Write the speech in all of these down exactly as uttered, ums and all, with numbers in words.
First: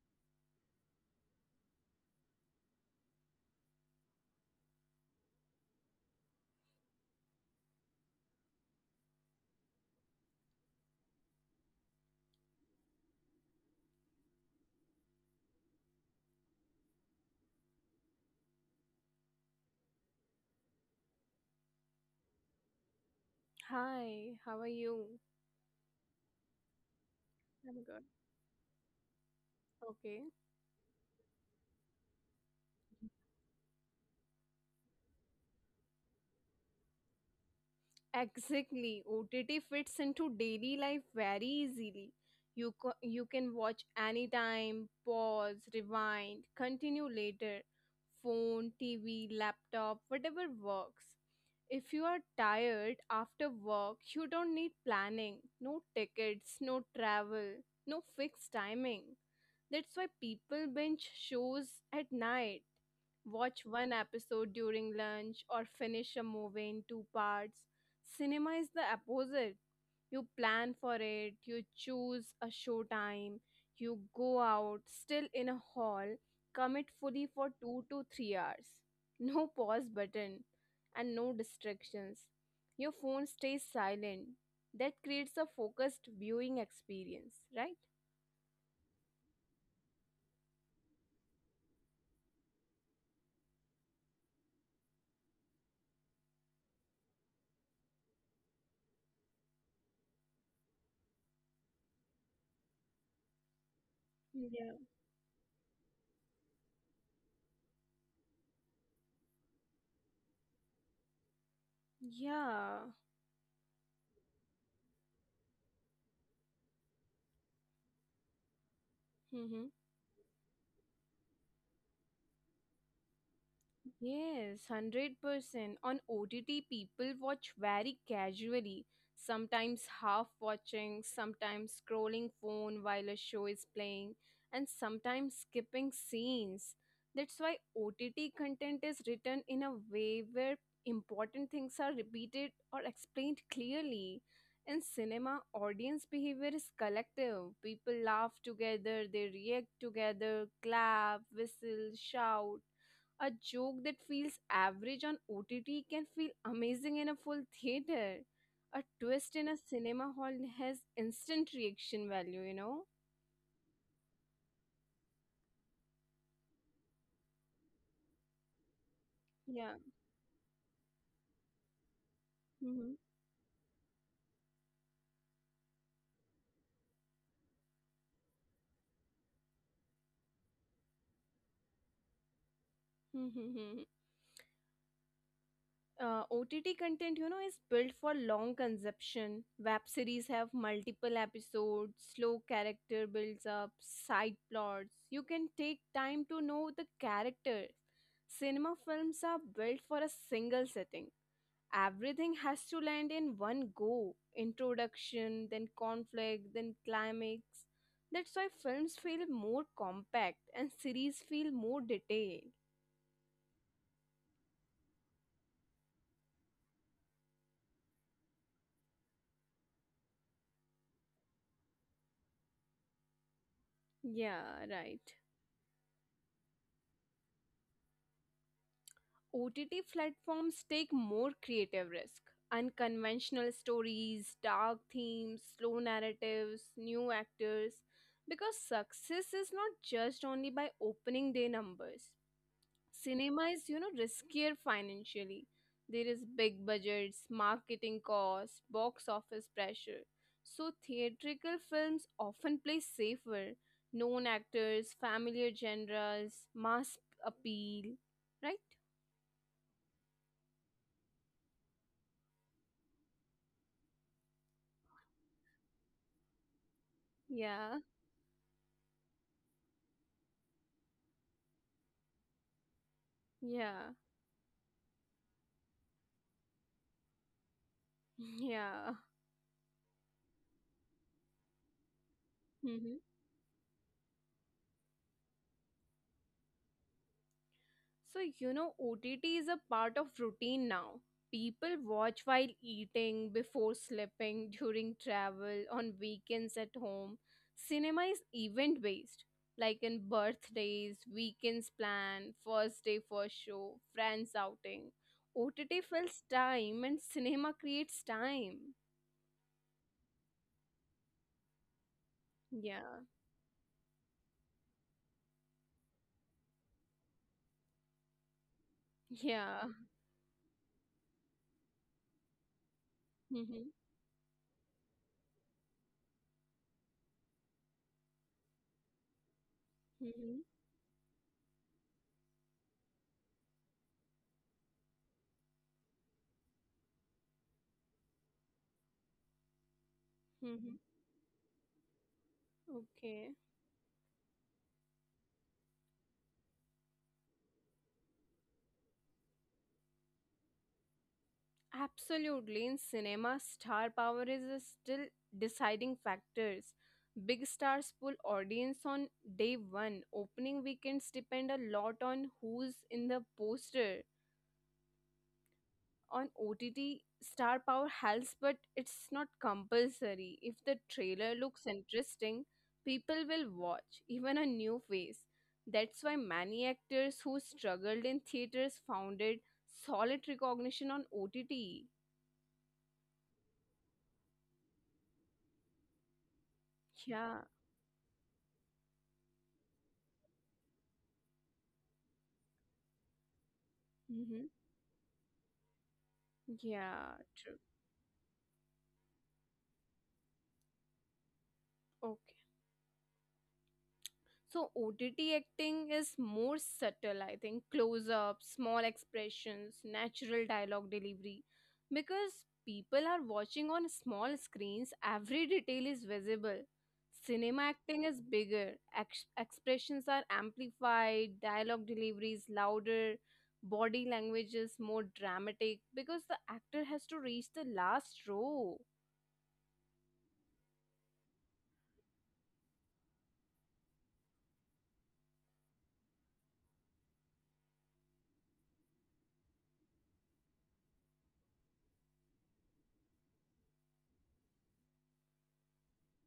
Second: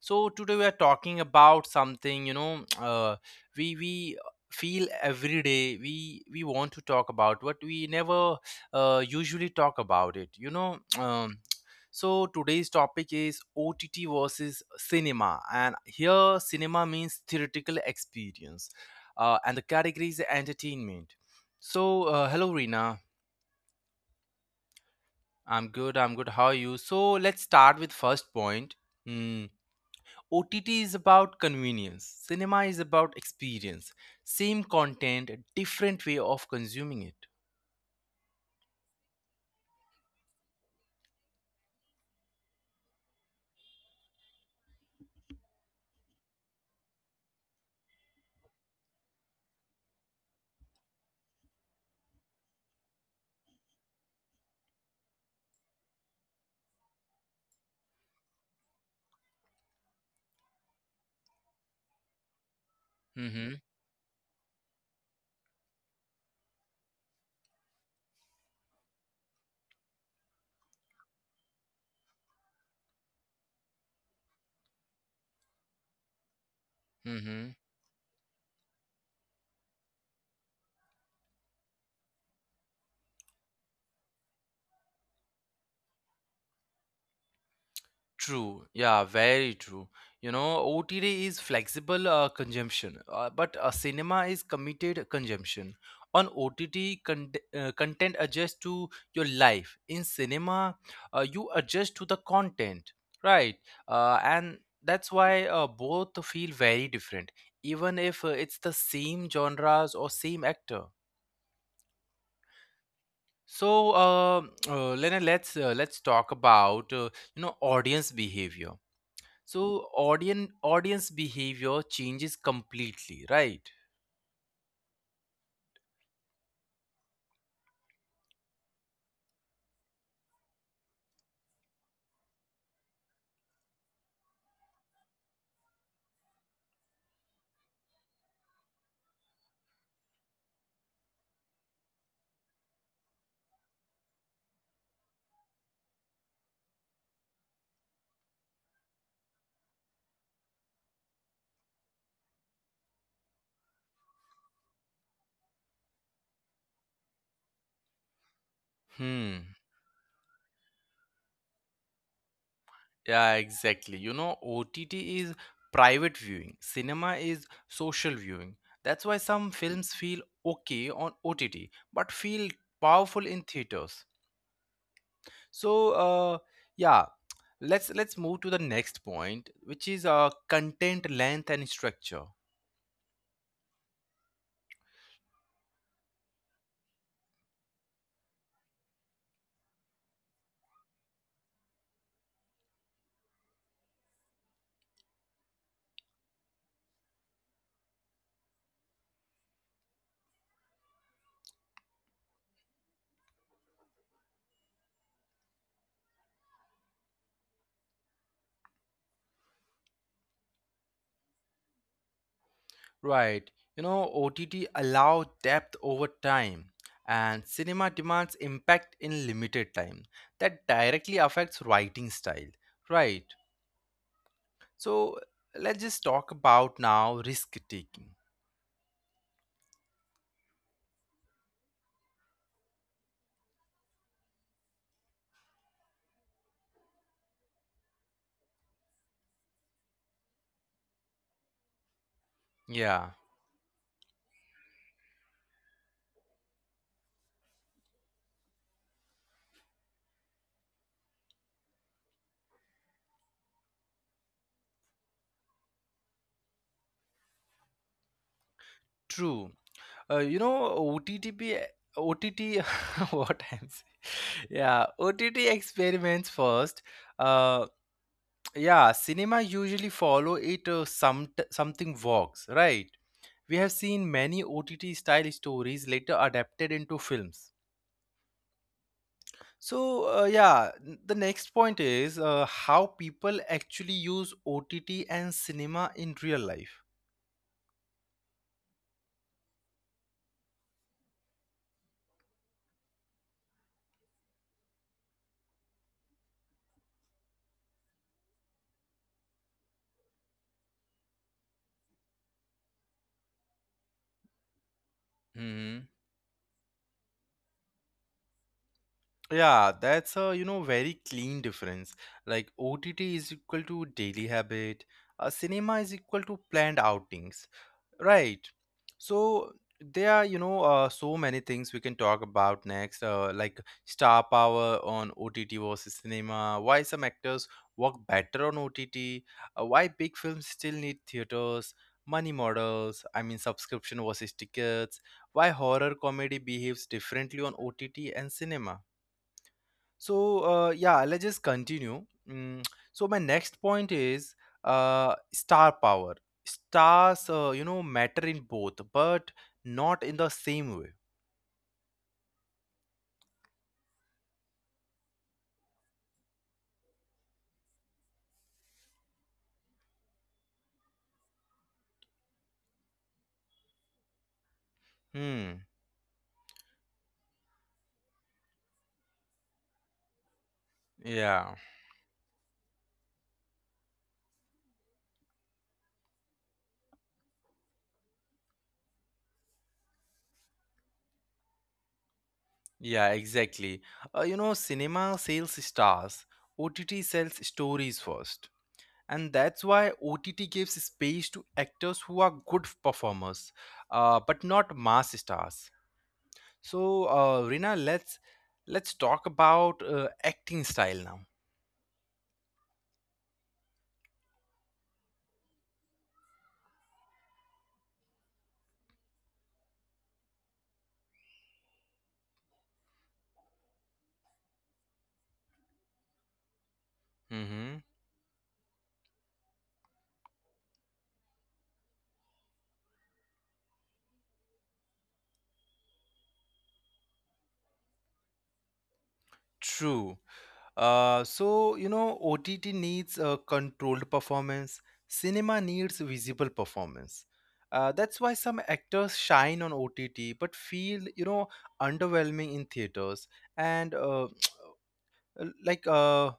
So today we are talking about something, you know, uh, we we feel every day we we want to talk about but we never uh, usually talk about it. You know, um, so today's topic is O T T versus cinema, and here cinema means theatrical experience, uh, and the category is entertainment. So, uh, hello, Rina. Hi, how are you? I'm good. I'm good. How are you? So, let's start I'm with good. first point. Mm, Okay. O T T is about convenience. Cinema is about experience. Same content, different way of consuming it. Exactly. O T T fits into daily life very easily. You co- you can watch anytime, pause, rewind, continue later. Phone, T V, laptop, whatever works. If you are tired after work, you don't need planning. No tickets, no travel, no fixed timing. That's why people binge shows at night, Mm-hmm. watch one episode during lunch, or finish a movie in two parts. Cinema is the opposite. You plan for it, you choose a showtime, you go out, still in a hall, commit fully mm-hmm. for two to three hours. No pause button and no distractions. Your phone stays silent. That creates a focused viewing experience, right? True. Yeah, very true. You know, O T T is flexible uh, consumption, uh, but uh, cinema is committed consumption. On O T T, con- uh, content adjusts to your life. In cinema, uh, you adjust to the content, right? Uh, and Yeah. that's why uh, both feel very different, even if uh, it's the same genres or same actor. Yeah. So, uh, uh, Lena, let's uh, let's talk about, uh, you know audience behavior. So Mm-hmm. audience audience behavior changes completely, right? Yes, one hundred percent. On O T T, people watch very casually, sometimes half watching, sometimes scrolling phone while a show is playing, and sometimes skipping scenes. That's why O T T content is written in a way where important things are repeated or explained clearly. In cinema, audience behavior is collective. People laugh together, they react together, clap, whistle, shout. A joke that feels average on O T T can feel amazing in a full theater. A twist Hmm. in a cinema hall has instant reaction value, you know? Yeah, exactly. You know, O T T is private viewing. Cinema is social viewing. That's why some Yeah. films feel okay on O T T, but feel hmm powerful in theaters. So, uh, yeah, let's let's move to the next point, which is uh, content length and structure. hmm Uh, O T T content, you know, is built for long consumption. Web series have multiple episodes, slow character builds up, side plots. You can take time to know the characters. Cinema films are built for a single setting. Everything has to land in one go: introduction, then conflict, then climax. That's why films feel more compact and series feel more detailed. Right. You know, O T T allow depth over time, and cinema demands impact in limited time. That directly affects writing style. Right. Yeah, right. So let's just talk about now risk taking. OTT platforms take more creative risk, unconventional stories, dark themes, slow narratives, new actors, because success is not judged only by opening day numbers. Yeah, Cinema is, you know, riskier financially. There is big budgets, marketing costs, box office pressure, so theatrical films often play safer, known actors, familiar genres, mass appeal, right? true. Uh, you know, O T T be O T T what I'm saying. Yeah, O T T experiments first. Uh, Yeah. yeah, cinema usually follow it. Uh, some something works, right? We have Yeah. seen many O T T style stories later adapted into films. Yeah. So, uh, yeah, n- the next point is uh, how people actually use O T T and cinema in real life. So, you know, O T T is a part of routine now. People watch while eating, before sleeping, during travel, on weekends at home. Cinema is event based, like in birthdays, weekends plan, first day, first show, friends outing. O T T fills time and cinema creates time. Yeah, that's a, you know, very clean difference. Like Yeah, O T T is equal to daily habit, a cinema is equal to planned outings. Right. So yeah. there are, you know, uh, so many things we can talk about next, uh, Mm-hmm. like star power on O T T versus cinema, why some actors work better on O T T, uh, why big Mm-hmm. films still need theaters, money models, I mean subscription versus tickets, why horror comedy behaves differently on O T T and cinema. So, Mm-hmm. uh, yeah, let's just continue. Mm, so, my Okay. next point is uh, star power. Stars, uh, you know, matter in both, but not in the same way. Absolutely, in cinema, star power is a still deciding factors. Big stars pull audience on day one. Opening weekends depend a lot on who's in the poster. Hmm. On O T T, star power helps, but it's not compulsory. If the trailer Yeah. looks interesting, people will watch, even a new face. That's why many actors who struggled in theaters founded solid recognition on O T T. Yeah, exactly. Uh, you know, cinema sells stars, O T T Yeah. sells stories first. And that's why O T T gives space to actors who are good performers, uh, but Mm-hmm. not mass stars. So, Yeah, uh, true. Rina, let's let's talk about uh, acting style now. Okay. So O T T acting is more subtle, I think. Close ups, small expressions, natural dialogue delivery. Because people are watching on small screens, every detail is visible. Cinema Mm-hmm. acting is bigger, ex- expressions are amplified, dialogue delivery is louder, body language is more dramatic because the actor has to reach the last row. True. Uh, so you know, O T T needs a controlled performance. Cinema needs visible performance. Uh, that's why some actors shine on O T T but feel, you know underwhelming in theaters. And uh, uh, like uh,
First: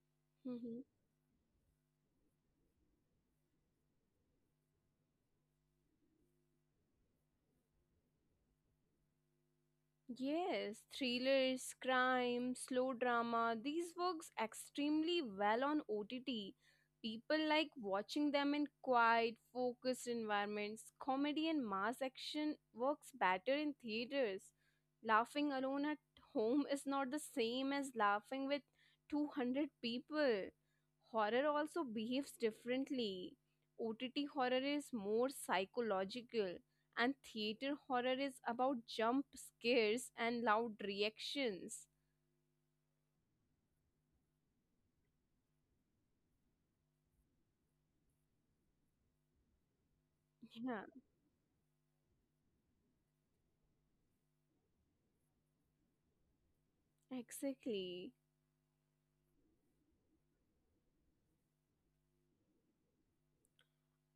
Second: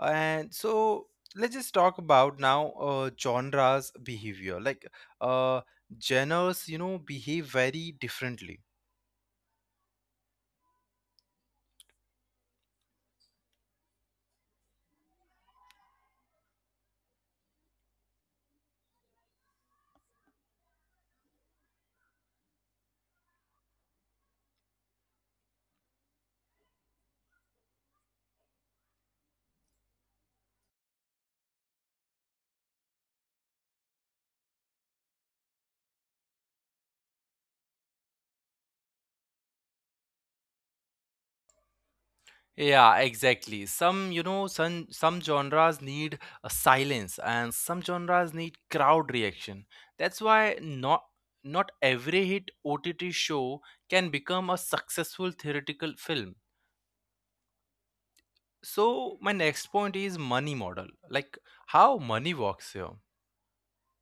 and so, let's just talk about now uh, genres behavior, like uh, genres, you know behave very differently. Yes, thrillers, crime, slow drama, these works extremely well on O T T. People like watching them in quiet, focused environments. Comedy and mass action works better in theaters. Laughing alone at home is not the same as laughing with two hundred people. Horror also behaves differently. O T T horror is more psychological and theater horror is about jump scares and loud reactions. Yeah, exactly. Some, you know, some some genres need a silence and some genres need crowd reaction. That's why Yeah, not not every hit O T T show can become a successful theoretical film. exactly. So my next point is money model, like how money works here.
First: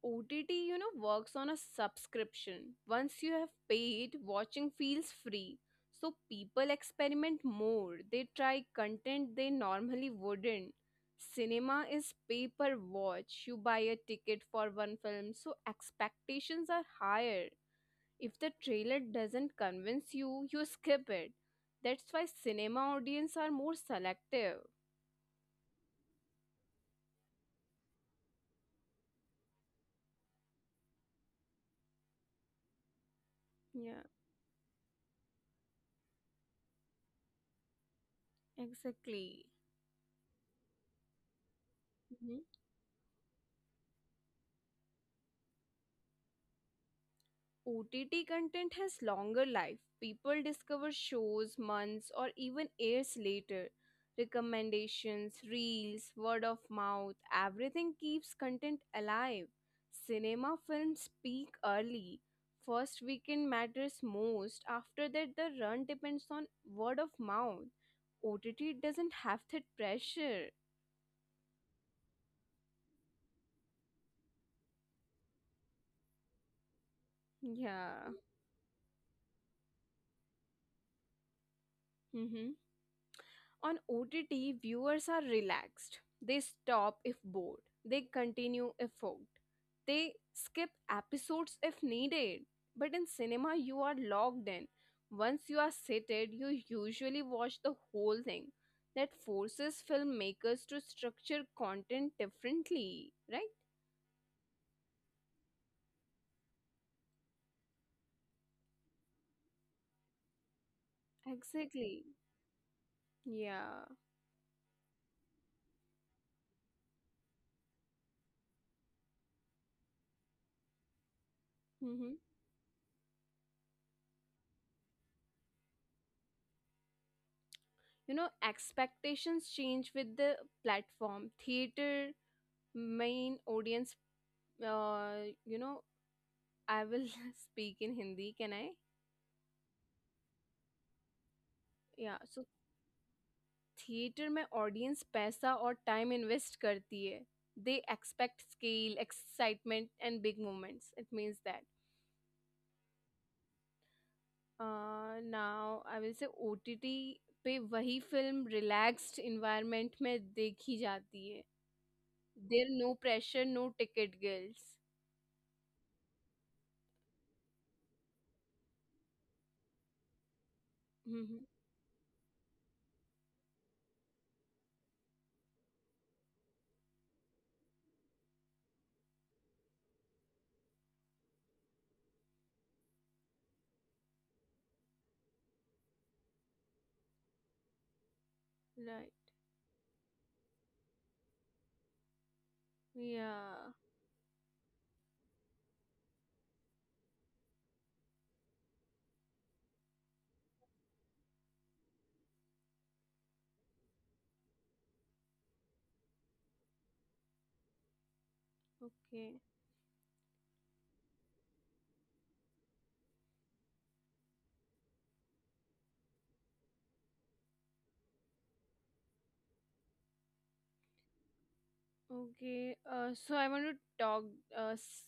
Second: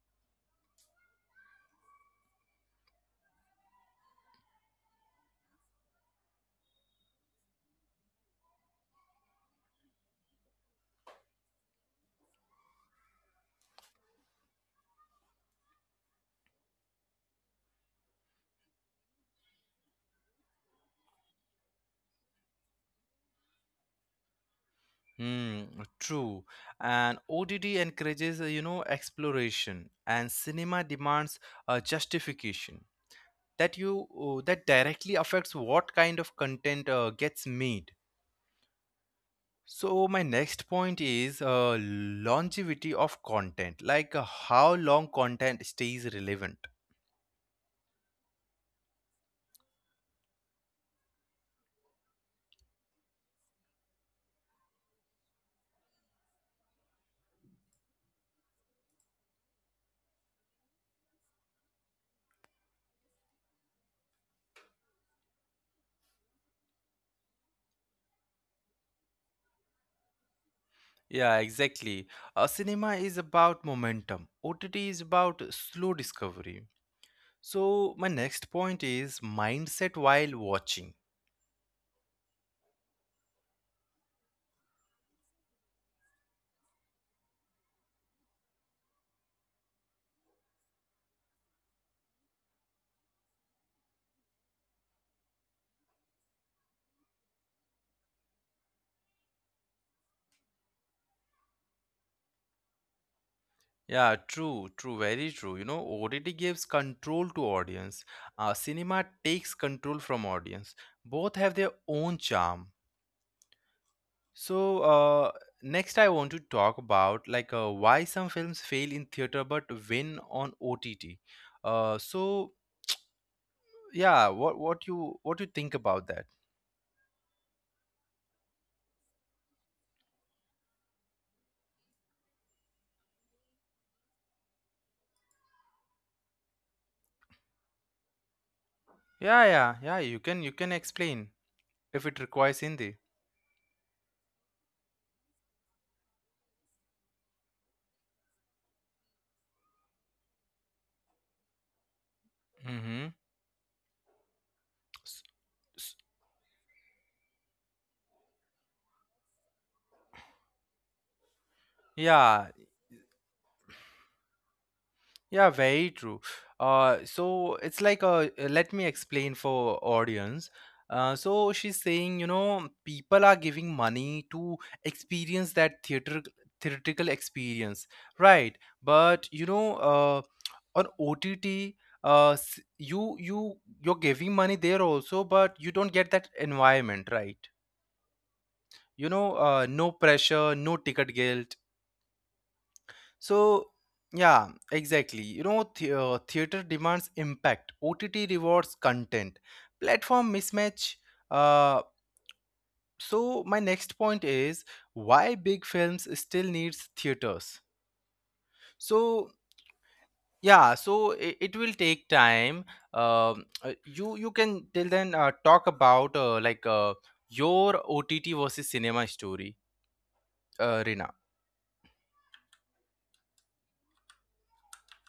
O T T, you know, works on a subscription. Once you have paid, watching feels free. So people experiment more. They try content they normally wouldn't. Cinema is pay per watch. You buy a ticket for one film, so expectations are higher. If the trailer doesn't convince you, you skip it. That's why cinema audience are more selective. Hmm, true. And O D D encourages, uh, you know, exploration, and cinema demands a justification that Yeah, you uh, that directly affects what kind of content uh, gets made. exactly. So my next point is uh, longevity of content, like uh, how long content stays relevant. O T T content has longer life. People discover shows months or even years later. Recommendations, reels, word of mouth, everything keeps content alive. Cinema films peak early. First weekend matters most. After that, the run depends on word of mouth. O T T doesn't have that pressure. Yeah, exactly. Uh, cinema is about momentum. O T T is about slow discovery. So my Yeah. next point is mindset while watching. On O T T, viewers are relaxed. They stop if bored. They continue if hooked. They skip episodes if needed. But in cinema, you are logged in. Once you are seated, you usually watch the whole thing. That forces filmmakers to structure content differently, right? Yeah, true, true, very true. You know, O T T gives control to audience. Uh, cinema takes control from audience. Both have their Exactly. own charm. Yeah. So, uh, next I want to talk about, like, uh, why some films fail in theater but win on O T T. Uh, hmm. so yeah, what what you what you think about that? You know, expectations change with the platform. Theater, main audience, uh, you know, I will speak in Hindi can I Yeah, yeah, yeah. You can you can explain if it या so requires Hindi. Theatre में audience पैसा और time invest करती है they expect scale excitement and big moments it means that Mm-hmm. S- now s- I will say O T T पे वही film relaxed environment में देखी जाती है Yeah, there no pressure no ticket girls Yeah, very true. Uh, so it's like, a let me explain for audience. Uh, so she's saying, you know, people are giving money to experience that theater theatrical experience, right? But you know, uh, on O T T, uh, s- you you you're giving money there also, but you don't get that environment, right? You right know, uh, no pressure, no ticket guilt. या So, yeah, exactly. You know, the, uh, theater demands impact, O T T rewards content, platform mismatch. Uh, so, my next point is why big films still needs theaters. Okay. So, yeah, so it, it will take time. Um, uh, you you can till then uh, talk about, uh, like, uh, your O T T versus cinema story, uh, Rina. Okay, uh, so I want to talk uh, s-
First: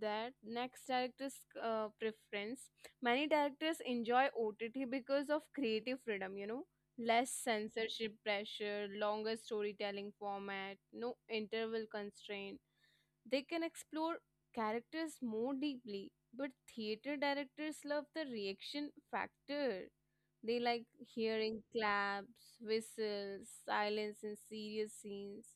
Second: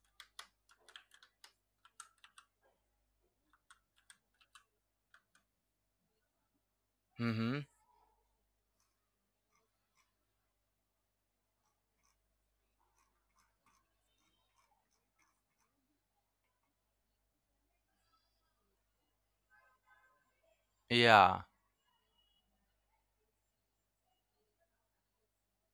that next director's uh, preference. Many directors enjoy O T T because of creative freedom, you know, less Mm-hmm. censorship pressure, longer storytelling format, no interval constraint. They can explore characters more deeply, but theater directors love the reaction factor. They like Yeah, hearing claps, whistles, silence in serious scenes.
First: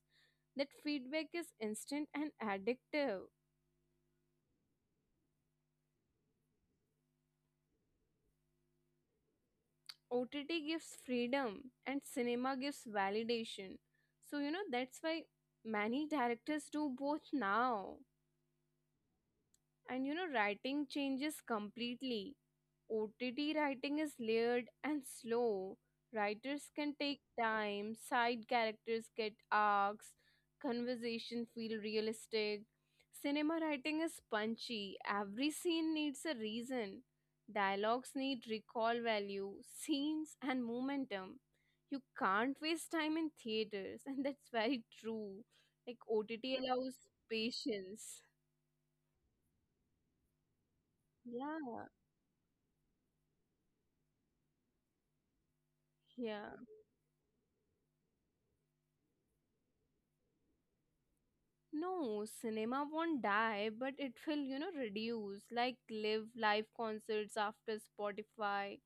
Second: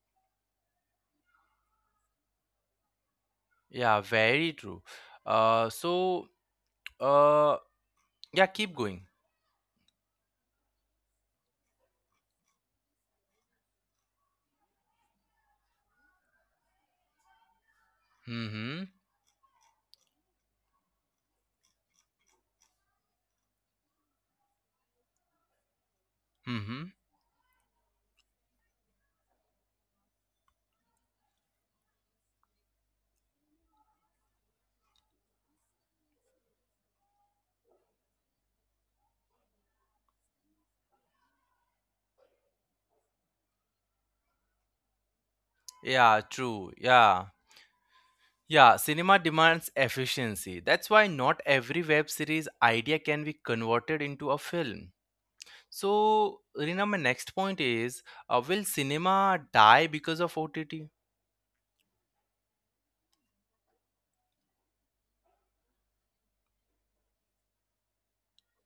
That feedback is instant and addictive. yeah, very true. Uh, so. Uh, Yeah, keep going. O T T gives freedom and cinema gives validation. So, you know, that's why many directors do both now. Mm-hmm. And, you know, writing changes completely. O T T writing is layered and slow. Writers can Mm-hmm. take time, side characters get arcs, conversation feel realistic. Cinema writing is punchy. Every scene needs a reason. Dialogues need recall value, scenes and momentum. You can't waste time in theaters and that's very true. Like Yeah, O T T true. allows Yeah. patience. Yeah, cinema demands efficiency. That's why Yeah. not every web series idea can be converted into a film. Yeah. So, Rina, my next point is, uh, will cinema die because of O T T? No, cinema won't die, but it will, you know, reduce. Like live live concerts after Spotify,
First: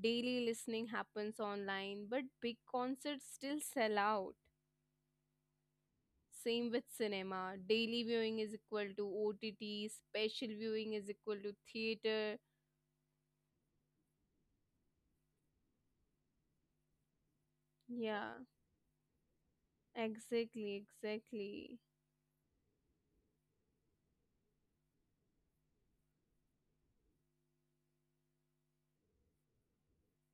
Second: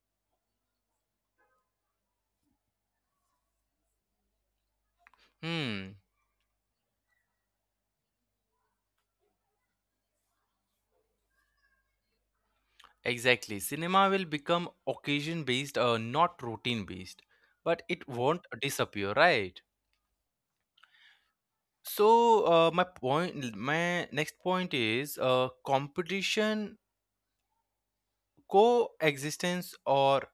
daily listening happens online, but big concerts still sell out. Hmm, Same with cinema. Daily viewing is equal to O T T, special viewing is equal to theater. exactly. Cinema will become occasion based, uh, not routine based. But it Yeah, won't disappear, right? exactly, exactly. So uh, my point, my next point is uh, competition, coexistence or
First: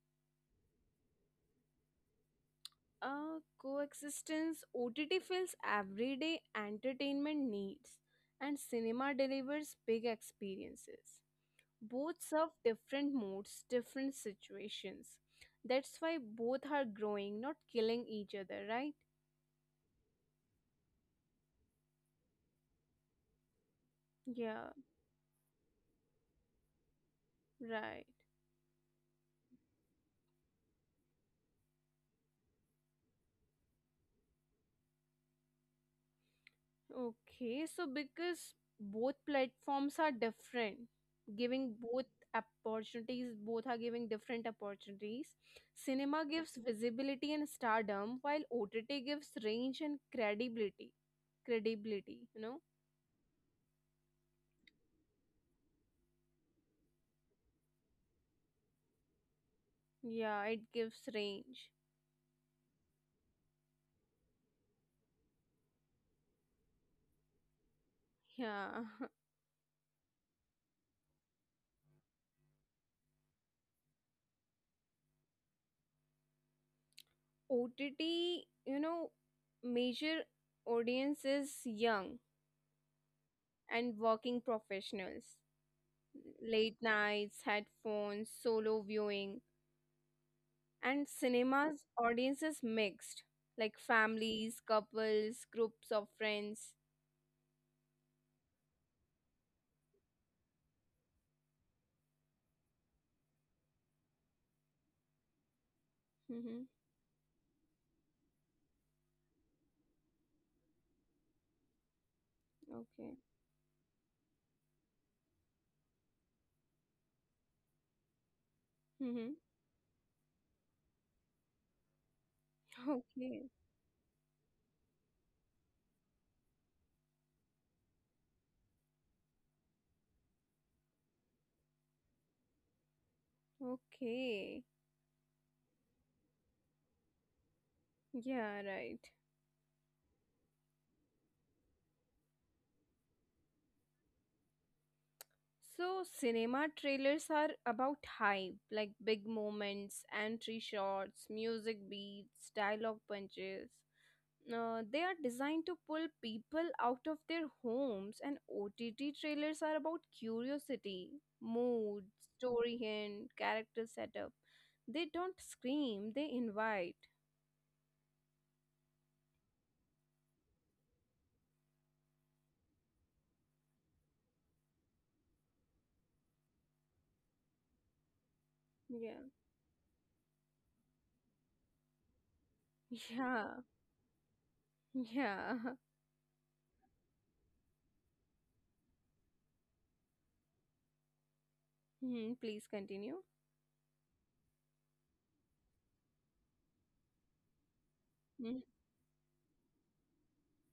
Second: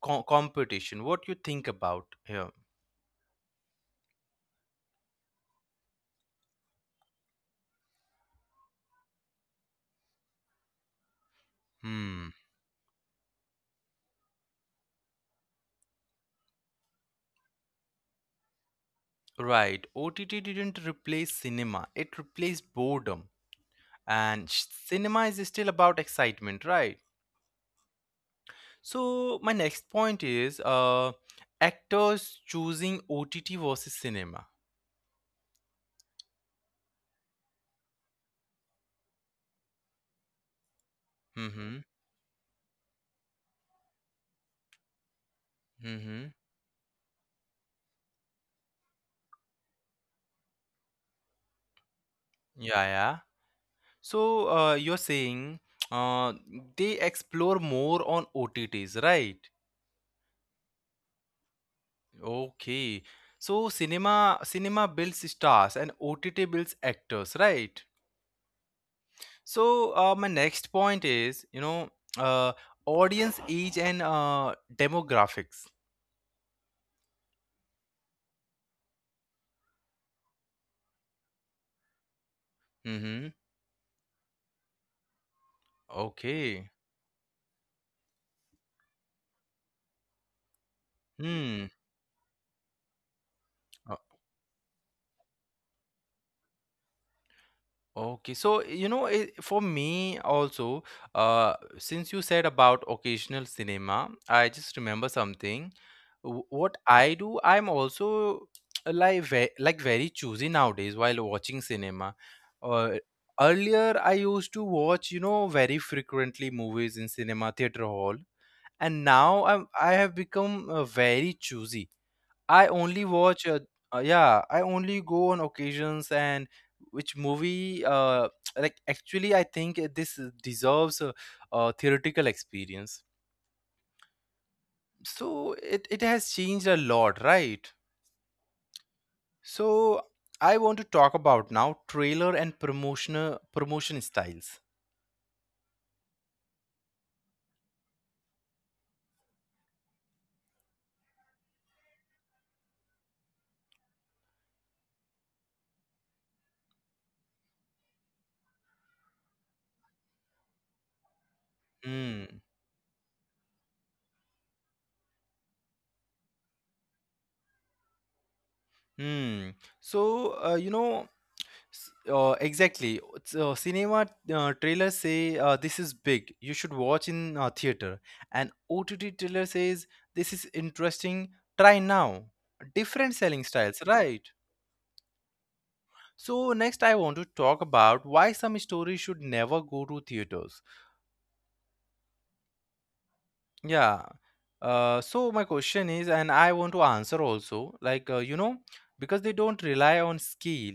co- competition? What you think about here? Uh, coexistence O T T fills everyday entertainment needs, and cinema delivers big experiences. Both Hmm, serve different moods, different situations. That's why both are growing, not killing each other, right? right. Ott didn't replace cinema, it replaced boredom. And sh- Yeah, cinema is still about excitement, right? right. So my next point is uh actors choosing ott versus cinema. Okay, so because both platforms are different, giving Mm-hmm. both opportunities, both are giving different opportunities. Cinema Mm-hmm. gives visibility and stardom, while O T T gives range and credibility. Credibility, you know? Yeah, yeah. So uh, you're saying uh, they explore more on O T T's, right? Yeah, it gives range. Okay. So cinema cinema builds stars and O T T builds actors, right? Yeah. So uh, my next point is, you know, uh, audience age and, uh, demographics. O T T, you know, major audiences young Mm-hmm. and working professionals, Okay. late nights, headphones, solo viewing, and Hmm. cinemas audiences mixed, like families, couples, groups of friends. Okay, so you know, it, for me also, uh, since you said about occasional cinema, I just remember something. Wh- Mm-hmm. What I do, I'm also uh, like, ve like very choosy nowadays while watching cinema. Uh, Okay. earlier, I used to watch, you know, very frequently movies in cinema theater hall, and Mm-hmm. now I'm I have become uh, very choosy. I only watch, Okay. uh, uh, yeah, I only go on occasions, and which movie, uh, like actually, I think uh, this uh, deserves a, a theoretical experience. Okay. So it, it has changed a lot, right? Yeah, right. So I want to talk about now trailer and promotional promotion styles. So, cinema trailers are about hype, like big moments, entry shots, music beats, dialogue punches. Uh, they are designed to pull people out of their homes, and O T T trailers are about curiosity, mood, Hmm. story hint, character setup. They don't scream, they invite. Hmm. So uh, you know. S- Uh, exactly. So cinema uh, trailers say, uh, this is big. You should watch in uh, theater. And O T T Yeah. trailer says this is interesting. Try now. Different selling Yeah. styles, right? Yeah. So next, I want to talk about why some stories should never go to theaters. Hmm, please continue. Yeah. Uh, so my question is, and I want to answer also, like uh, you know, Hmm. because they don't rely on skill.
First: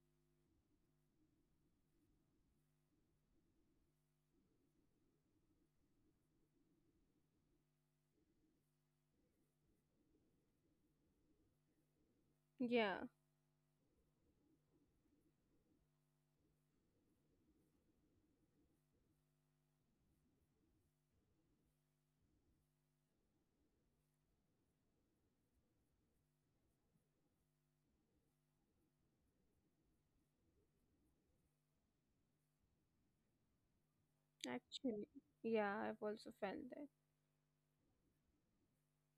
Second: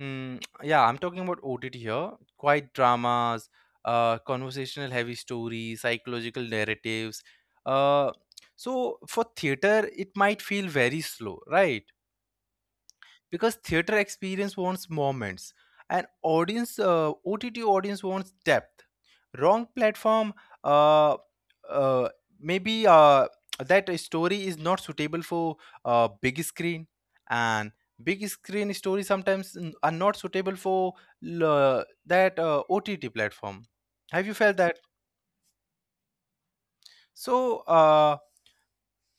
Mm, yeah, I'm talking about O T T here. Quiet dramas, uh, conversational heavy stories, psychological narratives. Uh, so for theater, it might feel very slow, right? Yeah, Because theater experience wants moments, and audience, uh, OTT audience wants depth. Wrong platform. uh, uh, maybe uh, that story is not suitable for uh, big screen, and big screen stories sometimes n- are not suitable for l- that uh, ott platform. Have you felt that? actually. Yeah, I've also felt that. So uh,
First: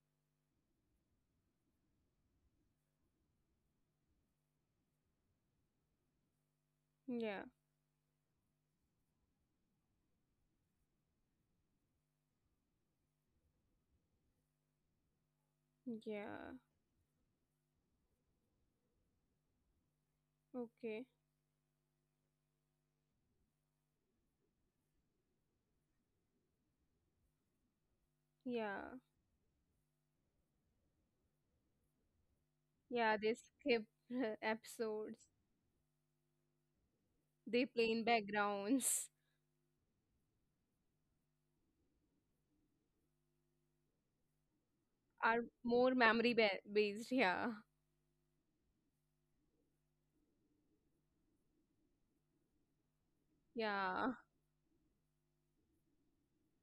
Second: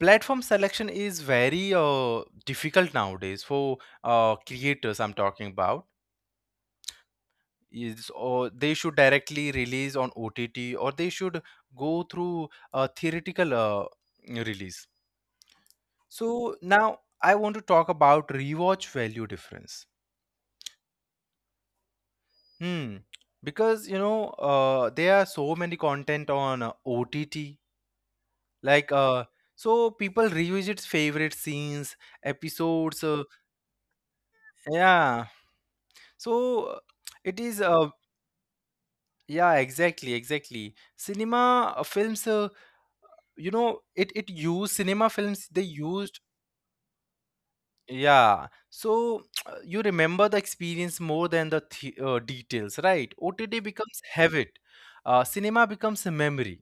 platform selection is very uh, difficult nowadays for uh, creators, I'm talking about. Yeah. Is or they should directly release on O T T, or they should go through a theoretical uh, release. Yeah. So now I want to talk about rewatch value difference. Okay. Hmm. Because you know uh, there are so many content on uh, O T T, Yeah. like uh, so people revisit favorite scenes, episodes. Yeah, Uh, they skip episodes. yeah. So uh, it is, They uh, play in backgrounds. yeah, exactly, exactly. Cinema uh, films. Uh, you know it it used, cinema Are films they more used. memory ba- based. Yeah. Yeah, so you remember the experience more than the th- uh, details, right? OTT becomes Yeah. habit, uh, cinema becomes a memory.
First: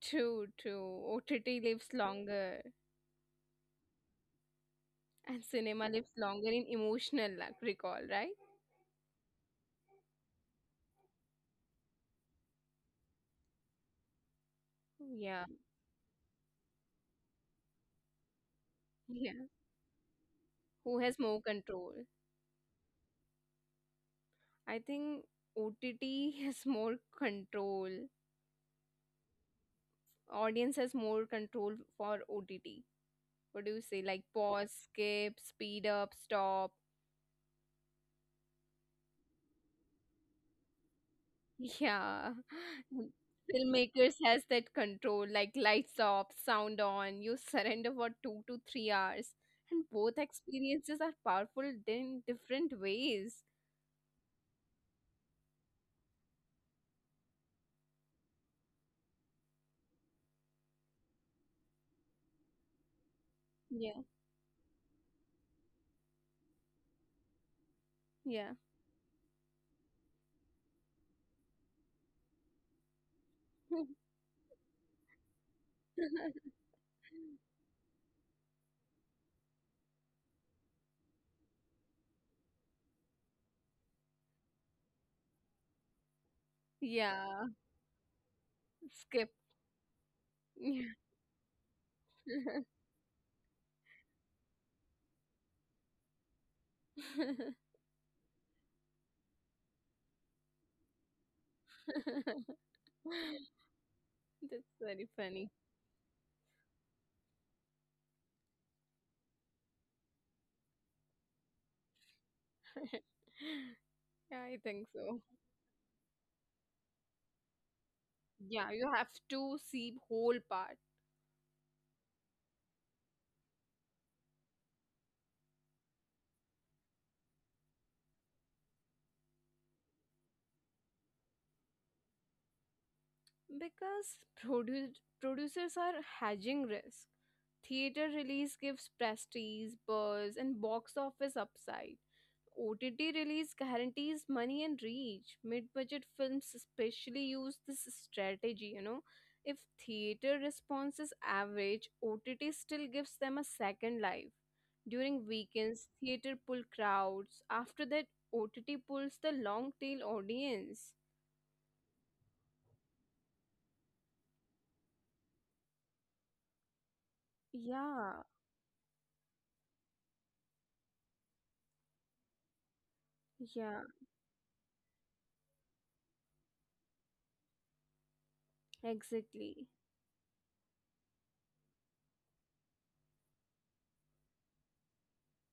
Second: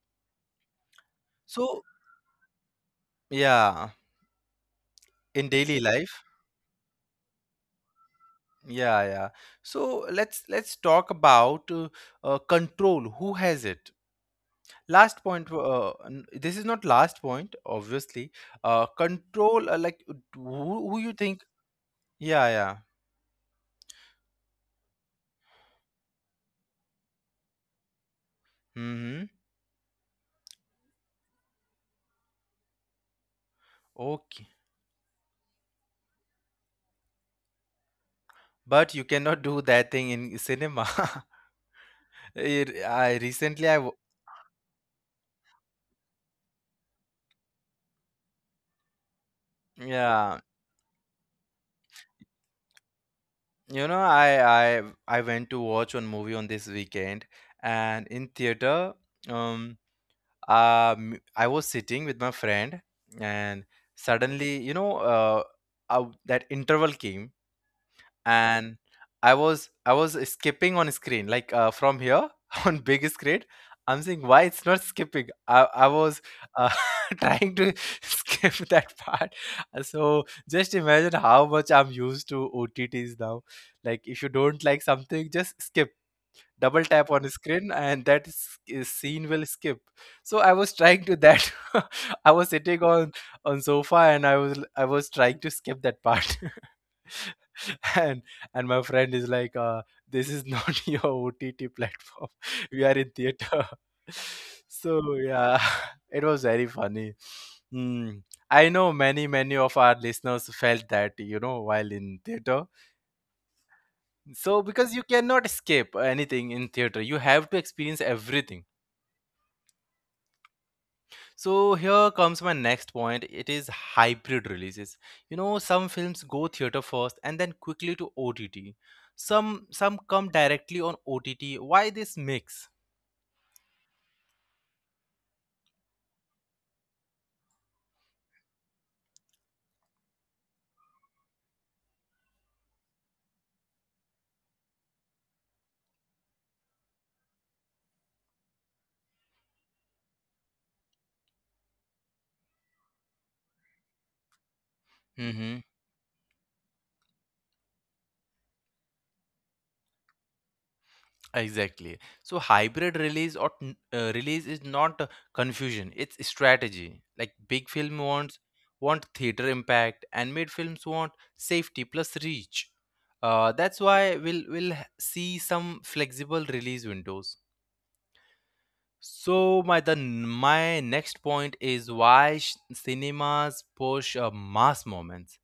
True, true. O T T So, lives longer yeah, and in daily cinema lives life. longer in emotional, like, recall, right? Yeah, yeah. So let's let's talk about, uh, uh, control, who has it. Last Yeah. point, uh, n- this is not last point obviously. uh, Yeah. control, uh, like, who, Who who you has more think? control? Yeah, yeah. I think O T T has more control. Mm-hmm. Audience has more control for O T T. What do you say? Like Okay. pause, skip, speed up, stop. But you cannot do that thing in cinema. Yeah. It, I recently I w- Filmmakers has that control, like lights off, sound on, you surrender for two to three hours. And both yeah, experiences are powerful in different ways. you know, I I I went to watch one movie on this weekend, and in theater, um um I was sitting with my friend, and Yeah. suddenly, you know, uh, uh that interval came, Yeah. and I was I was skipping on screen, like, uh, from here on big screen. I'm saying why it's not skipping. I I was uh, trying to skip that part. Uh, So just imagine how much I'm used to O T Ts now. Like if you don't like something, just skip. Double tap on Yeah. screen and that s- is- Skip. scene will skip. So I was trying to that. I was sitting on on sofa, and I was I was trying to skip that part. and and my friend is like uh, this is not your ott platform we are in theater That's very so funny. yeah it was very funny. Hmm. I know many many of our listeners felt that, you know, while in theater, Yeah, I so think because you so. cannot escape anything in theater, you have to experience Yeah, everything. you have to see whole part. So here comes my next point. It is hybrid releases. You know, some films go theater first and then quickly to O T T. Some some come directly on O T T. Why this mix? Because produ producers are hedging risk. Theater release gives prestige, buzz, and box office upside. O T T release guarantees money and reach. Mid budget films especially use this strategy, you know. If theater response is average, O T T still gives them a second life. During Mm-hmm. weekends, theater pull crowds. After that, O T T pulls the long tail audience. Exactly. So hybrid release or n- uh, release is not uh, confusion. It's strategy. Like big film Yeah, wants want theater impact, and mid films want safety plus reach. Uh, yeah, That's why we'll we'll h- see some flexible release windows. exactly. So my the my next point is why sh- cinemas push uh, mass moments.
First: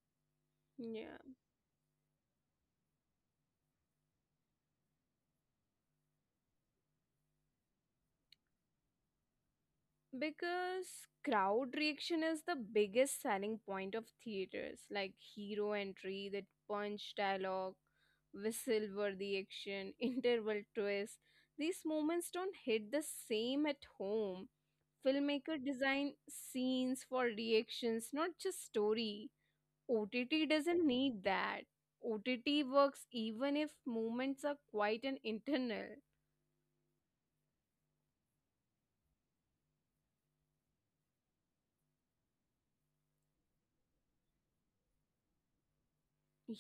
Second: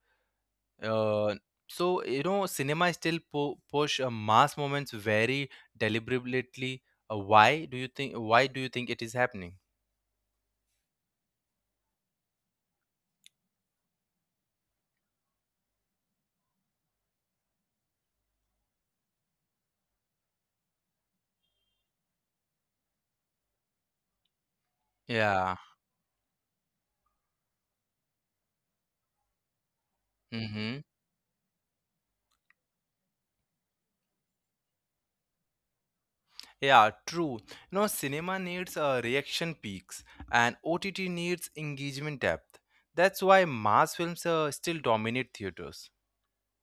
Yeah. Uh, so you know cinema still pu- push uh, mass moments very deliberately. Uh, why do you think? Why do you think it is happening? Because crowd reaction is the biggest selling point of theaters, like hero entry, that punch dialogue, whistle worthy action, interval twist. These moments don't hit the same at home. Yeah. Filmmaker design scenes for reactions not just story. OTT Mm-hmm. doesn't need that. OTT works even if moments are quite an internal. Yeah. True. You know, cinema needs uh, reaction peaks, and O T T needs engagement depth. That's why mass films uh, still dominate theaters.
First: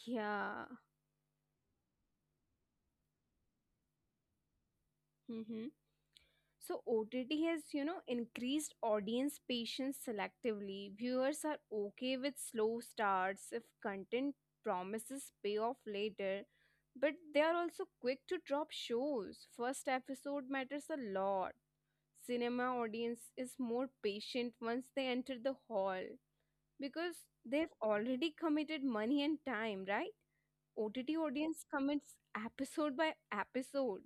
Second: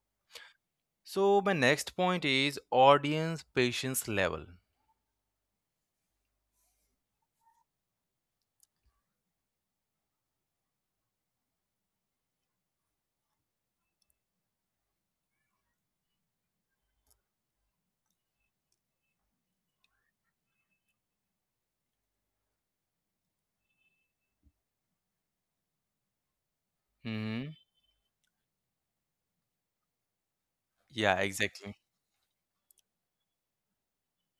Yeah. So my next point is audience patience level. Mm-hmm. So O T T has, you know, increased audience patience selectively. Viewers are okay with slow starts if content promises payoff later, but they are also quick to drop shows. First episode matters a lot. Cinema audience is more patient once they enter the hall because Hmm. they've already committed money and time, right? Yeah, O T T exactly. audience commits episode by episode.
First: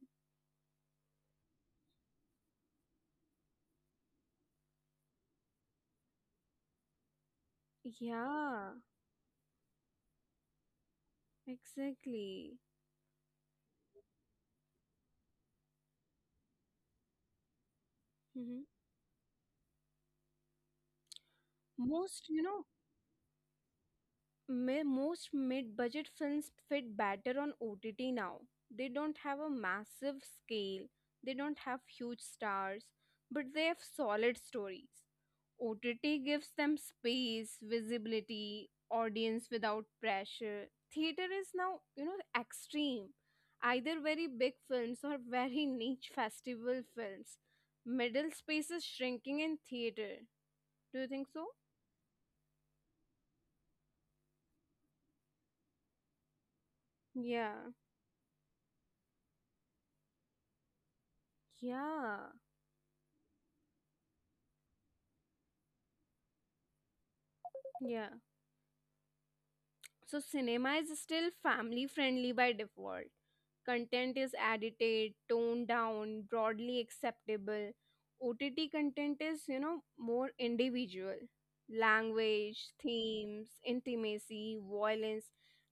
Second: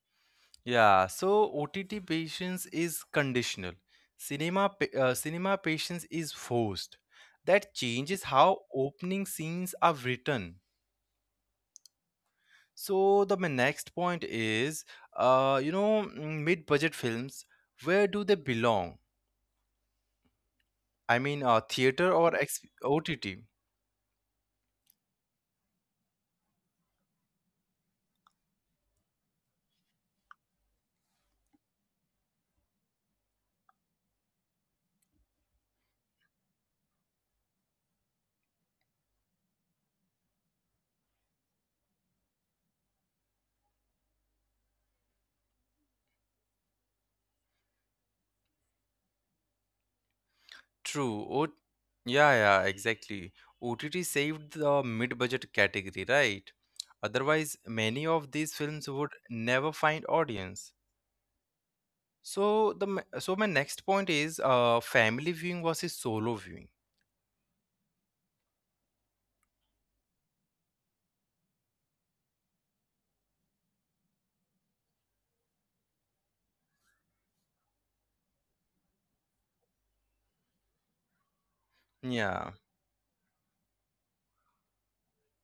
Yeah, so O T T patience is conditional. Cinema pa- uh, cinema patience is forced. That changes how Yeah, opening scenes are written. exactly. So the my next point is, uh, you know, mm, mid-budget films, where do they Mm-hmm. belong? I mean, uh, theater Most, or you ex- know, O T T? mi- most mid-budget films fit better on O T T now. They don't have a massive scale, they don't have huge stars, but they have solid stories. O T T gives them space, visibility, audience without pressure. Theater is now, you know, extreme. Either very big films or very niche festival films. Middle space is shrinking in theater. Do you think True. so? O Yeah, yeah, exactly. O T T saved the mid-budget category, right? Yeah. Otherwise, many of these films would never find audience. Yeah. So the m- so my next point is uh, family viewing versus solo viewing. Yeah. So cinema is still family friendly by default. Content is edited, toned down, broadly acceptable. O T T content is, you know, more individual. Language, Yeah, themes, intimacy, violence,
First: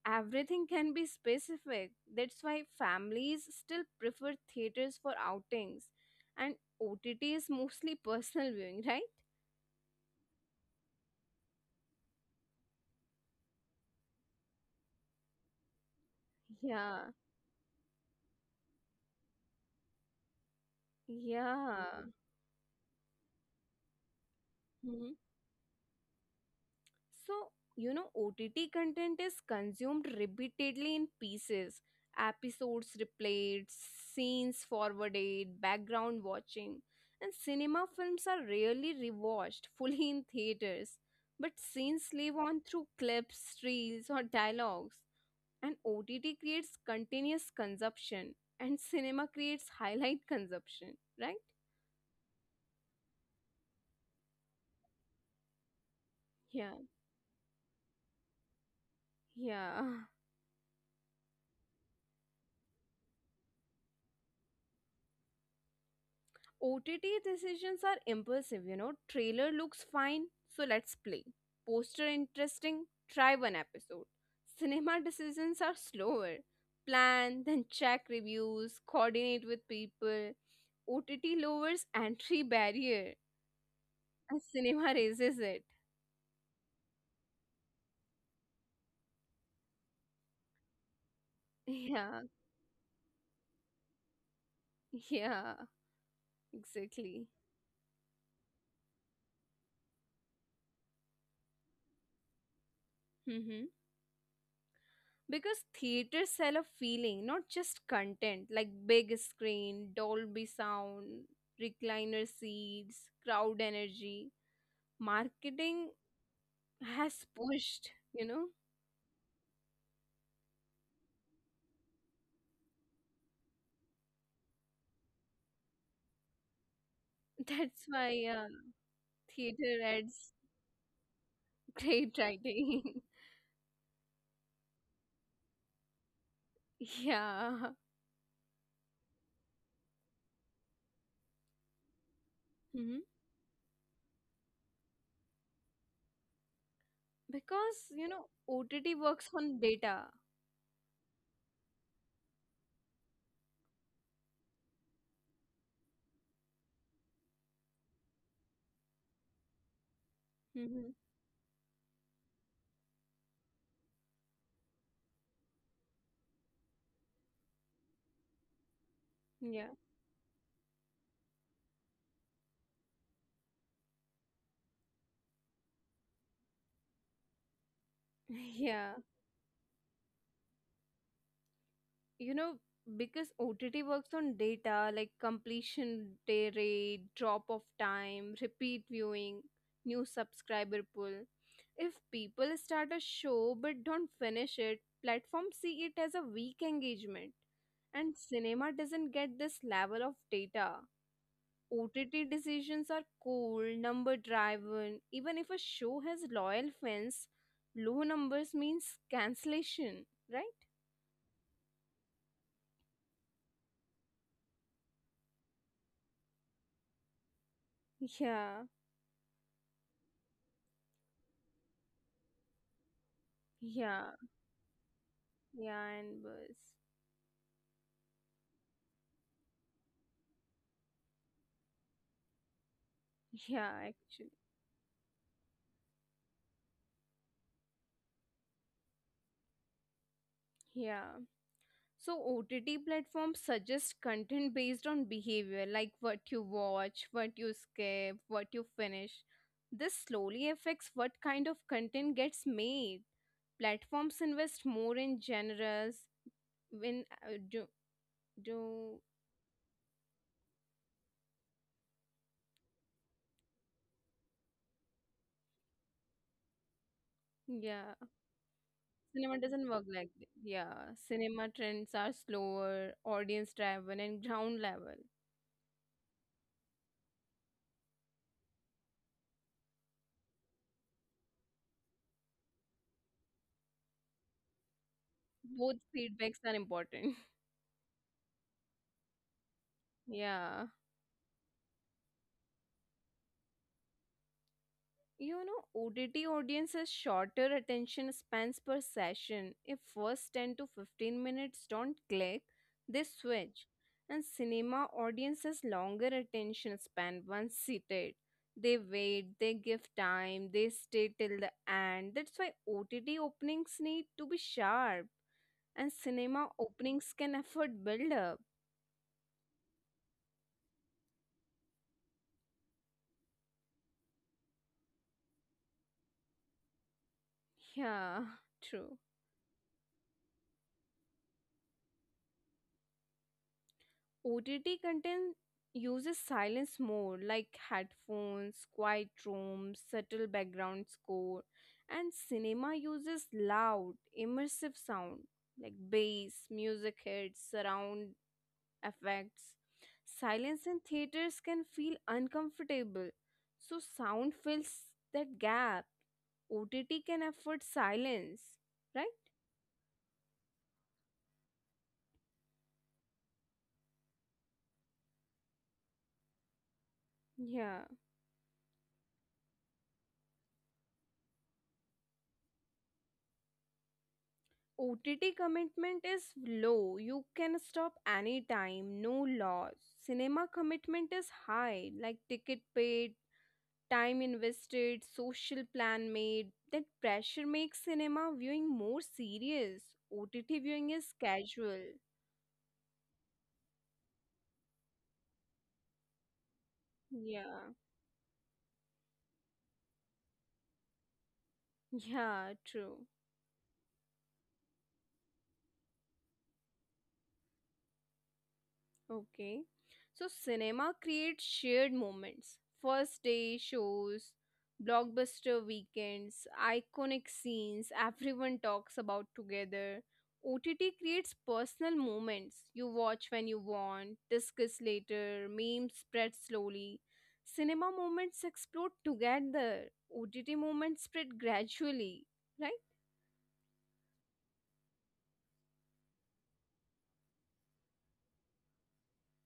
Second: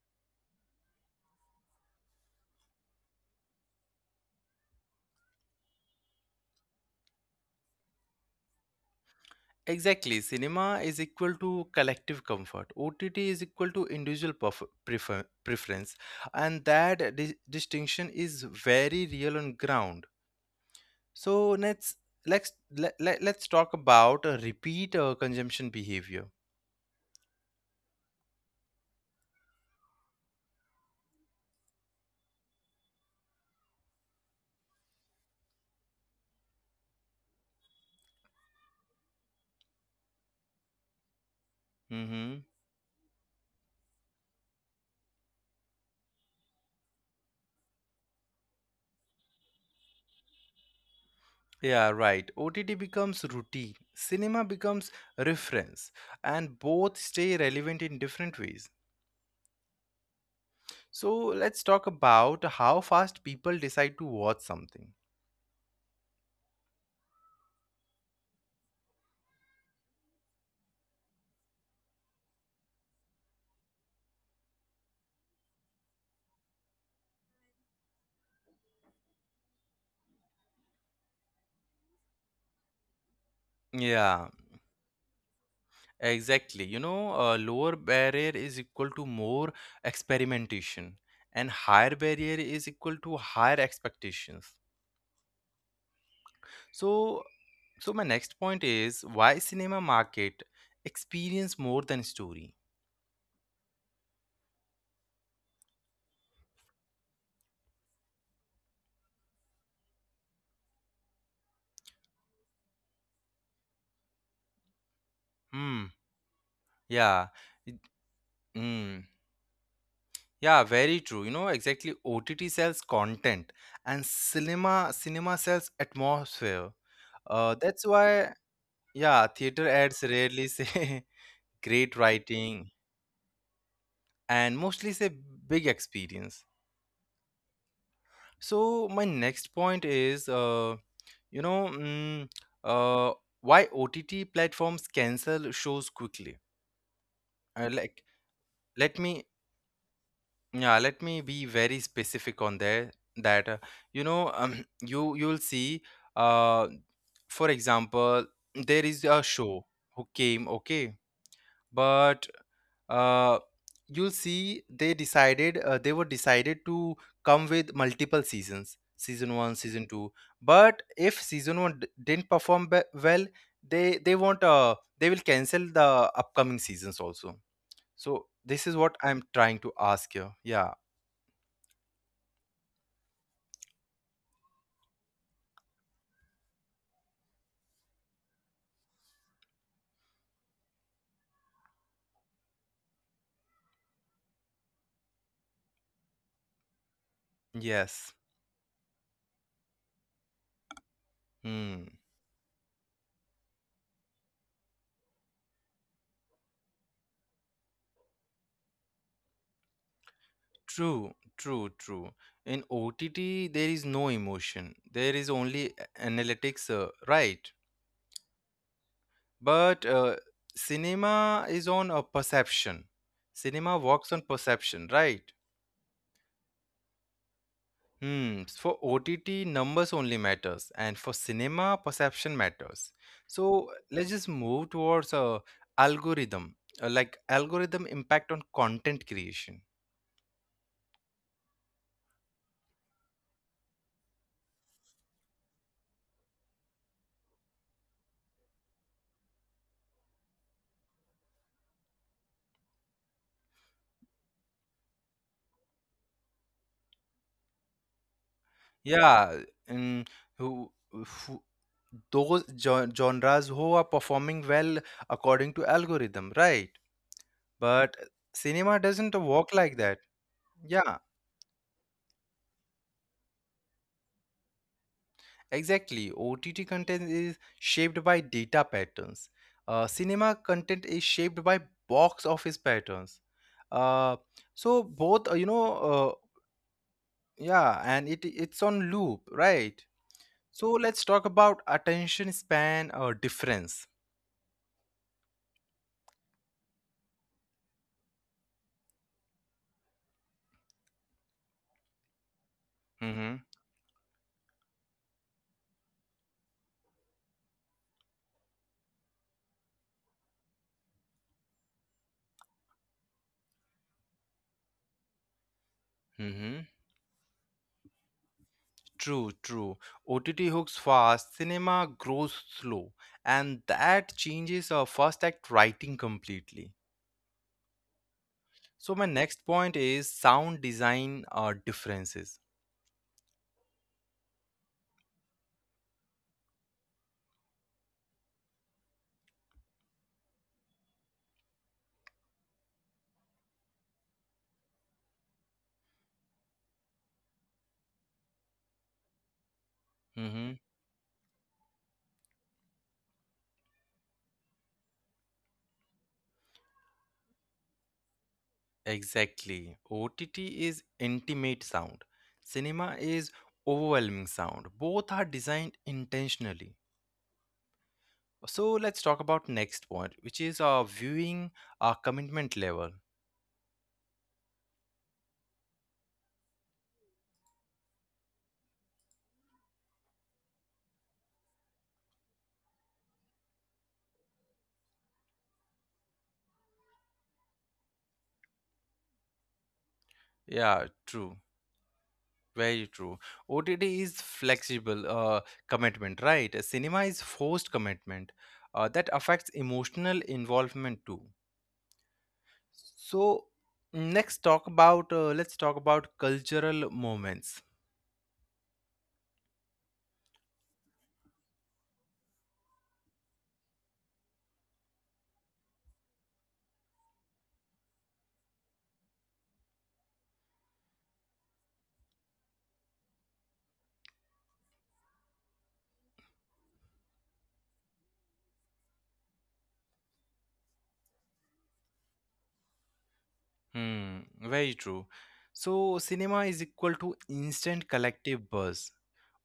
everything can be specific. That's why families still prefer theaters for outings. And O T T is mostly personal viewing, right? exactly. Cinema is equal to collective comfort. O T T is equal to individual perf- prefer- preference, and Yeah. that di- distinction is very real on ground. So let's Yeah. let's let, let, let's talk about uh, repeat uh, consumption behavior. So, you know, O T T content is consumed repeatedly in pieces, episodes replayed, scenes forwarded, background watching. And cinema films are rarely rewatched fully in theaters, but scenes live Mm-hmm. on through clips, reels, or dialogues. And O T T creates continuous consumption, and cinema creates highlight consumption, right? Yeah, right. O T T becomes routine. Cinema becomes reference, and Yeah, both stay relevant in different ways. yeah. So let's talk about how fast people decide to watch something. O T T decisions are impulsive, you know. Trailer looks fine, so let's play. Poster interesting, try one episode. Cinema decisions are slower. Plan, then check reviews, coordinate with people. O T T lowers entry barrier, Yeah, and cinema raises it. exactly. You know, uh, lower barrier is equal to more experimentation, and higher Yeah, barrier is equal to higher expectations. yeah, So, exactly. so my next point is why cinema market experience more than story. Mm-hmm. because theaters sell a feeling, not just content, like big screen dolby sound, recliner seats, crowd energy, marketing Hmm. has Yeah. it- pushed you know Mm, yeah. Very true. You know exactly. O T T sells content, and cinema cinema sells atmosphere. Uh, that's That's why, why. uh, Yeah. Theater theater ads adds rarely say great great writing writing. and mostly say big experience. Yeah. So my next point is uh, you know, mm, Hmm. uh, why O T T platforms cancel shows quickly? Uh, because like, you know ott let me, works on data. yeah, let me be very specific on there. That uh, you know, um, you you'll see. Uh, for example, there is a show who came. Hmm. Okay, but uh, you'll see they decided uh, they were decided to come with multiple seasons, season one, Yeah. season two. But if season one d- didn't perform be- well, they they won't uh, they will cancel the upcoming seasons also. So this is Yeah. what I'm trying to ask you. Yeah. You know because ott works on data, like completion, day rate, drop off time, repeat viewing, new subscriber pull. If people start a show but don't finish it, platforms see it as a weak engagement, and Yes. cinema doesn't get this level of data. Hmm. OTT decisions are cold, number driven, even if a show has loyal fans. Low numbers means cancellation, right? True true true In OTT, there is no emotion, there is only a- analytics, uh, right? Yeah. But uh, cinema is on a perception. Cinema Yeah. works on perception, right? Yeah, and buzz. Hmm. For O T T, numbers only matters, and for cinema, perception matters. So Yeah, let's just actually. move towards a algorithm, uh, like algorithm impact on content creation. Yeah. So O T T platforms suggest content based on behavior, like what you watch, what you skip, what you finish. This slowly affects what kind of content gets made. Platforms invest more in genres when uh, do do Yeah, and who, who those gen- genres who are performing well according to algorithm, right? But Yeah. cinema doesn't Cinema work doesn't like work that. like that. Yeah, Yeah. cinema trends are slower, audience driven, and ground level. Exactly. O T T content is shaped by data patterns. Uh, cinema content is shaped by box office patterns. Uh, so both, uh, you know, Both uh, feedbacks are important. yeah, and it it's on loop, right? Yeah. So let's talk about attention span uh, difference. You know, O T T audiences shorter attention spans per session. If first ten to fifteen minutes don't click, they Mm-hmm. switch. And cinema audiences longer attention span once seated. They wait, they give time, they stay till the end. That's why O T T openings need to be sharp, and cinema Mm-hmm. openings can afford build up. True, true. O T T hooks fast, cinema grows slow, and that changes uh, first act writing completely. Yeah, So true. my next point is sound design uh, differences. O T T content uses silence more, like headphones, quiet rooms, subtle background score, and cinema uses loud, immersive sound, like bass, music hits, surround effects. Hmm. Silence in theaters can feel uncomfortable, so sound fills that gap. O T T can afford silence, right? Exactly. O T T is intimate sound. Cinema is overwhelming sound. Both are designed intentionally. Yeah. So let's talk about next point, which is uh, viewing uh, commitment level. O T T commitment is low. You can stop anytime, no loss. Cinema commitment is high, like ticket paid, time invested, social plan made. That pressure makes cinema viewing more serious. O T T Yeah, viewing is true. casual. Very true. O T T is flexible uh, commitment, right? Cinema is forced Yeah. commitment. Uh, that affects emotional involvement too. Yeah, true. So next talk about uh, let's talk about cultural moments. Okay. So cinema creates shared moments. First day shows, blockbuster weekends, iconic scenes everyone talks about together. O T T creates personal moments. You watch when you want, discuss later, memes spread slowly. Cinema moments explode together. O T T moments spread gradually. Right? Hmm, very true. So cinema is equal to instant collective buzz.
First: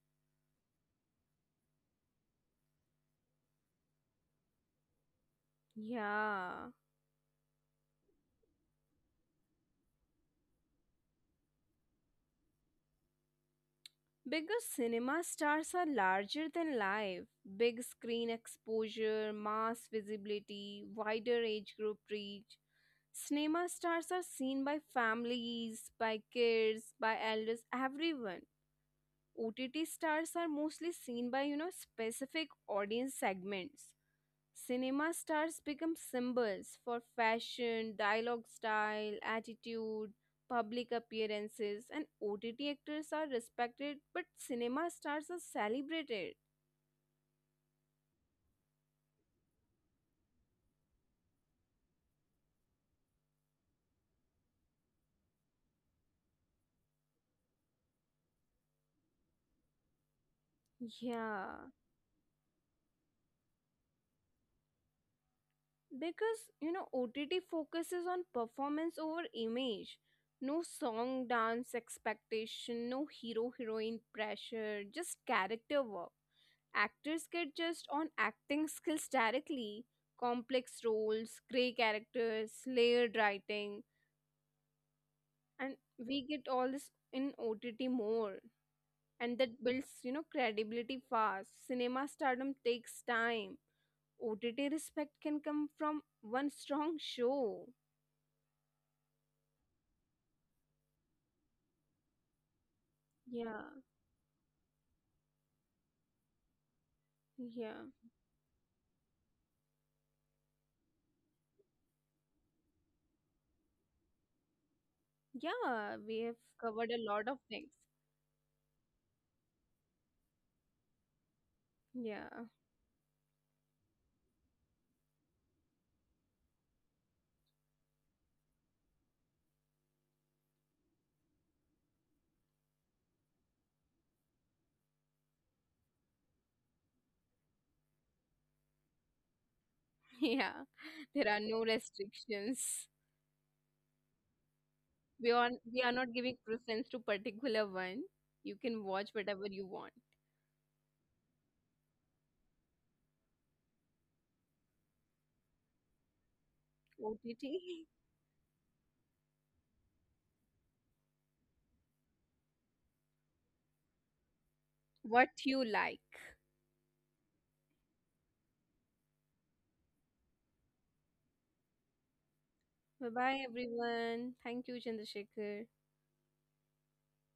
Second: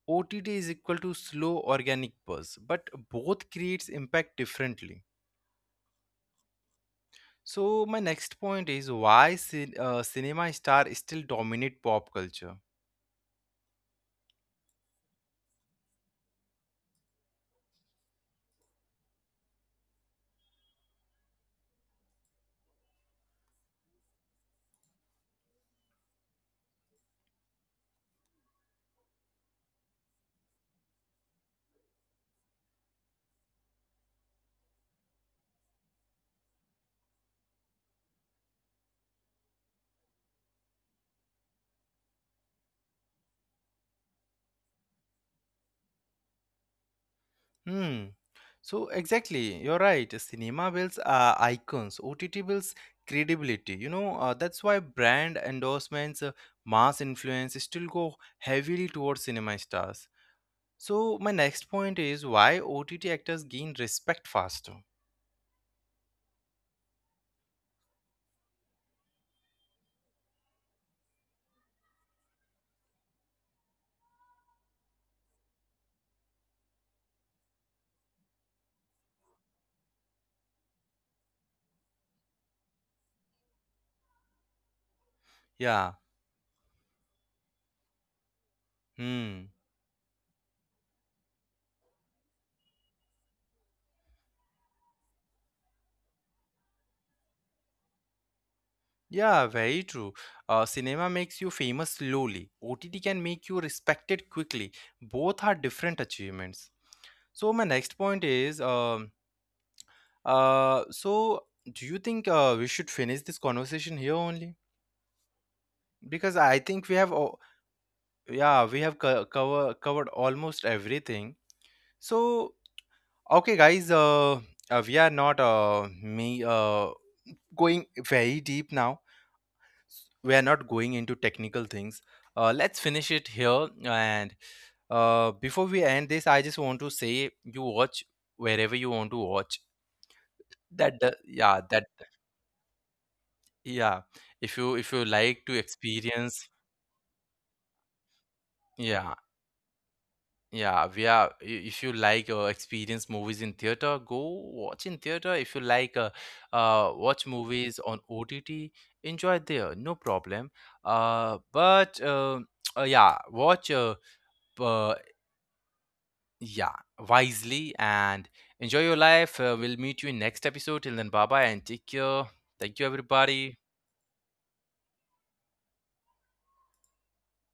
O T T is equal to slow organic buzz, but both creates impact differently. Yeah. So my next point is why cin- uh, cinema star still dominate pop culture. Bigger cinema stars are larger than life. Big screen exposure, mass visibility, wider age group reach. Cinema stars are seen by families, by kids, by elders, everyone. O T T stars are mostly seen by, you know, specific audience segments. Cinema stars become symbols for fashion, dialogue style, attitude, public appearances, and O T T actors are respected, but cinema stars are celebrated. Hmm. So exactly, you're right. Cinema builds uh, icons. O T T builds credibility. You know, uh, that's why brand endorsements, uh, mass influence still go heavily towards cinema stars. So my Yeah. next point is why O T T actors gain respect faster. because you know O T T focuses on performance over image. No song dance expectation, no hero heroine pressure, just character work. Actors get just on acting skills directly, complex roles, grey characters, layered writing, and Yeah. we get all this in O T T more. And Hmm. that builds, you know, credibility fast. Cinema stardom takes time. O T T respect can come from one strong show. Yeah, very true. Uh, cinema makes you famous slowly. O T T can make you Yeah, respected quickly. Both are different achievements. So my yeah, next point is um Uh, so do you think uh, we should finish this conversation here only? yeah. We Because have I think covered we a have, lot of o- things. yeah, we have co- cover covered almost everything. Yeah, So okay, guys, uh, uh we are not uh me uh going very deep now. S- We are not going into technical things. Uh, let's finish it here. And uh, before we end this, I just want to say, you watch wherever you want to watch. yeah. That do- There are yeah, no that. restrictions. Yeah, if you if you We like to are we are not giving experience, preference to particular one. You can yeah, watch whatever you want. yeah, we are. i- If you like uh, experience movies in theater, go watch in theater. If you like uh, uh watch O T T, movies on O T T, enjoy there, no problem. Uh, but uh, uh yeah, watch uh, uh what you like. yeah, wisely and enjoy your life. Uh, we'll meet you in next episode. Till then, bye bye and take care. Thank you, Bye bye everybody. everyone. Thank you, Chandrasekhar.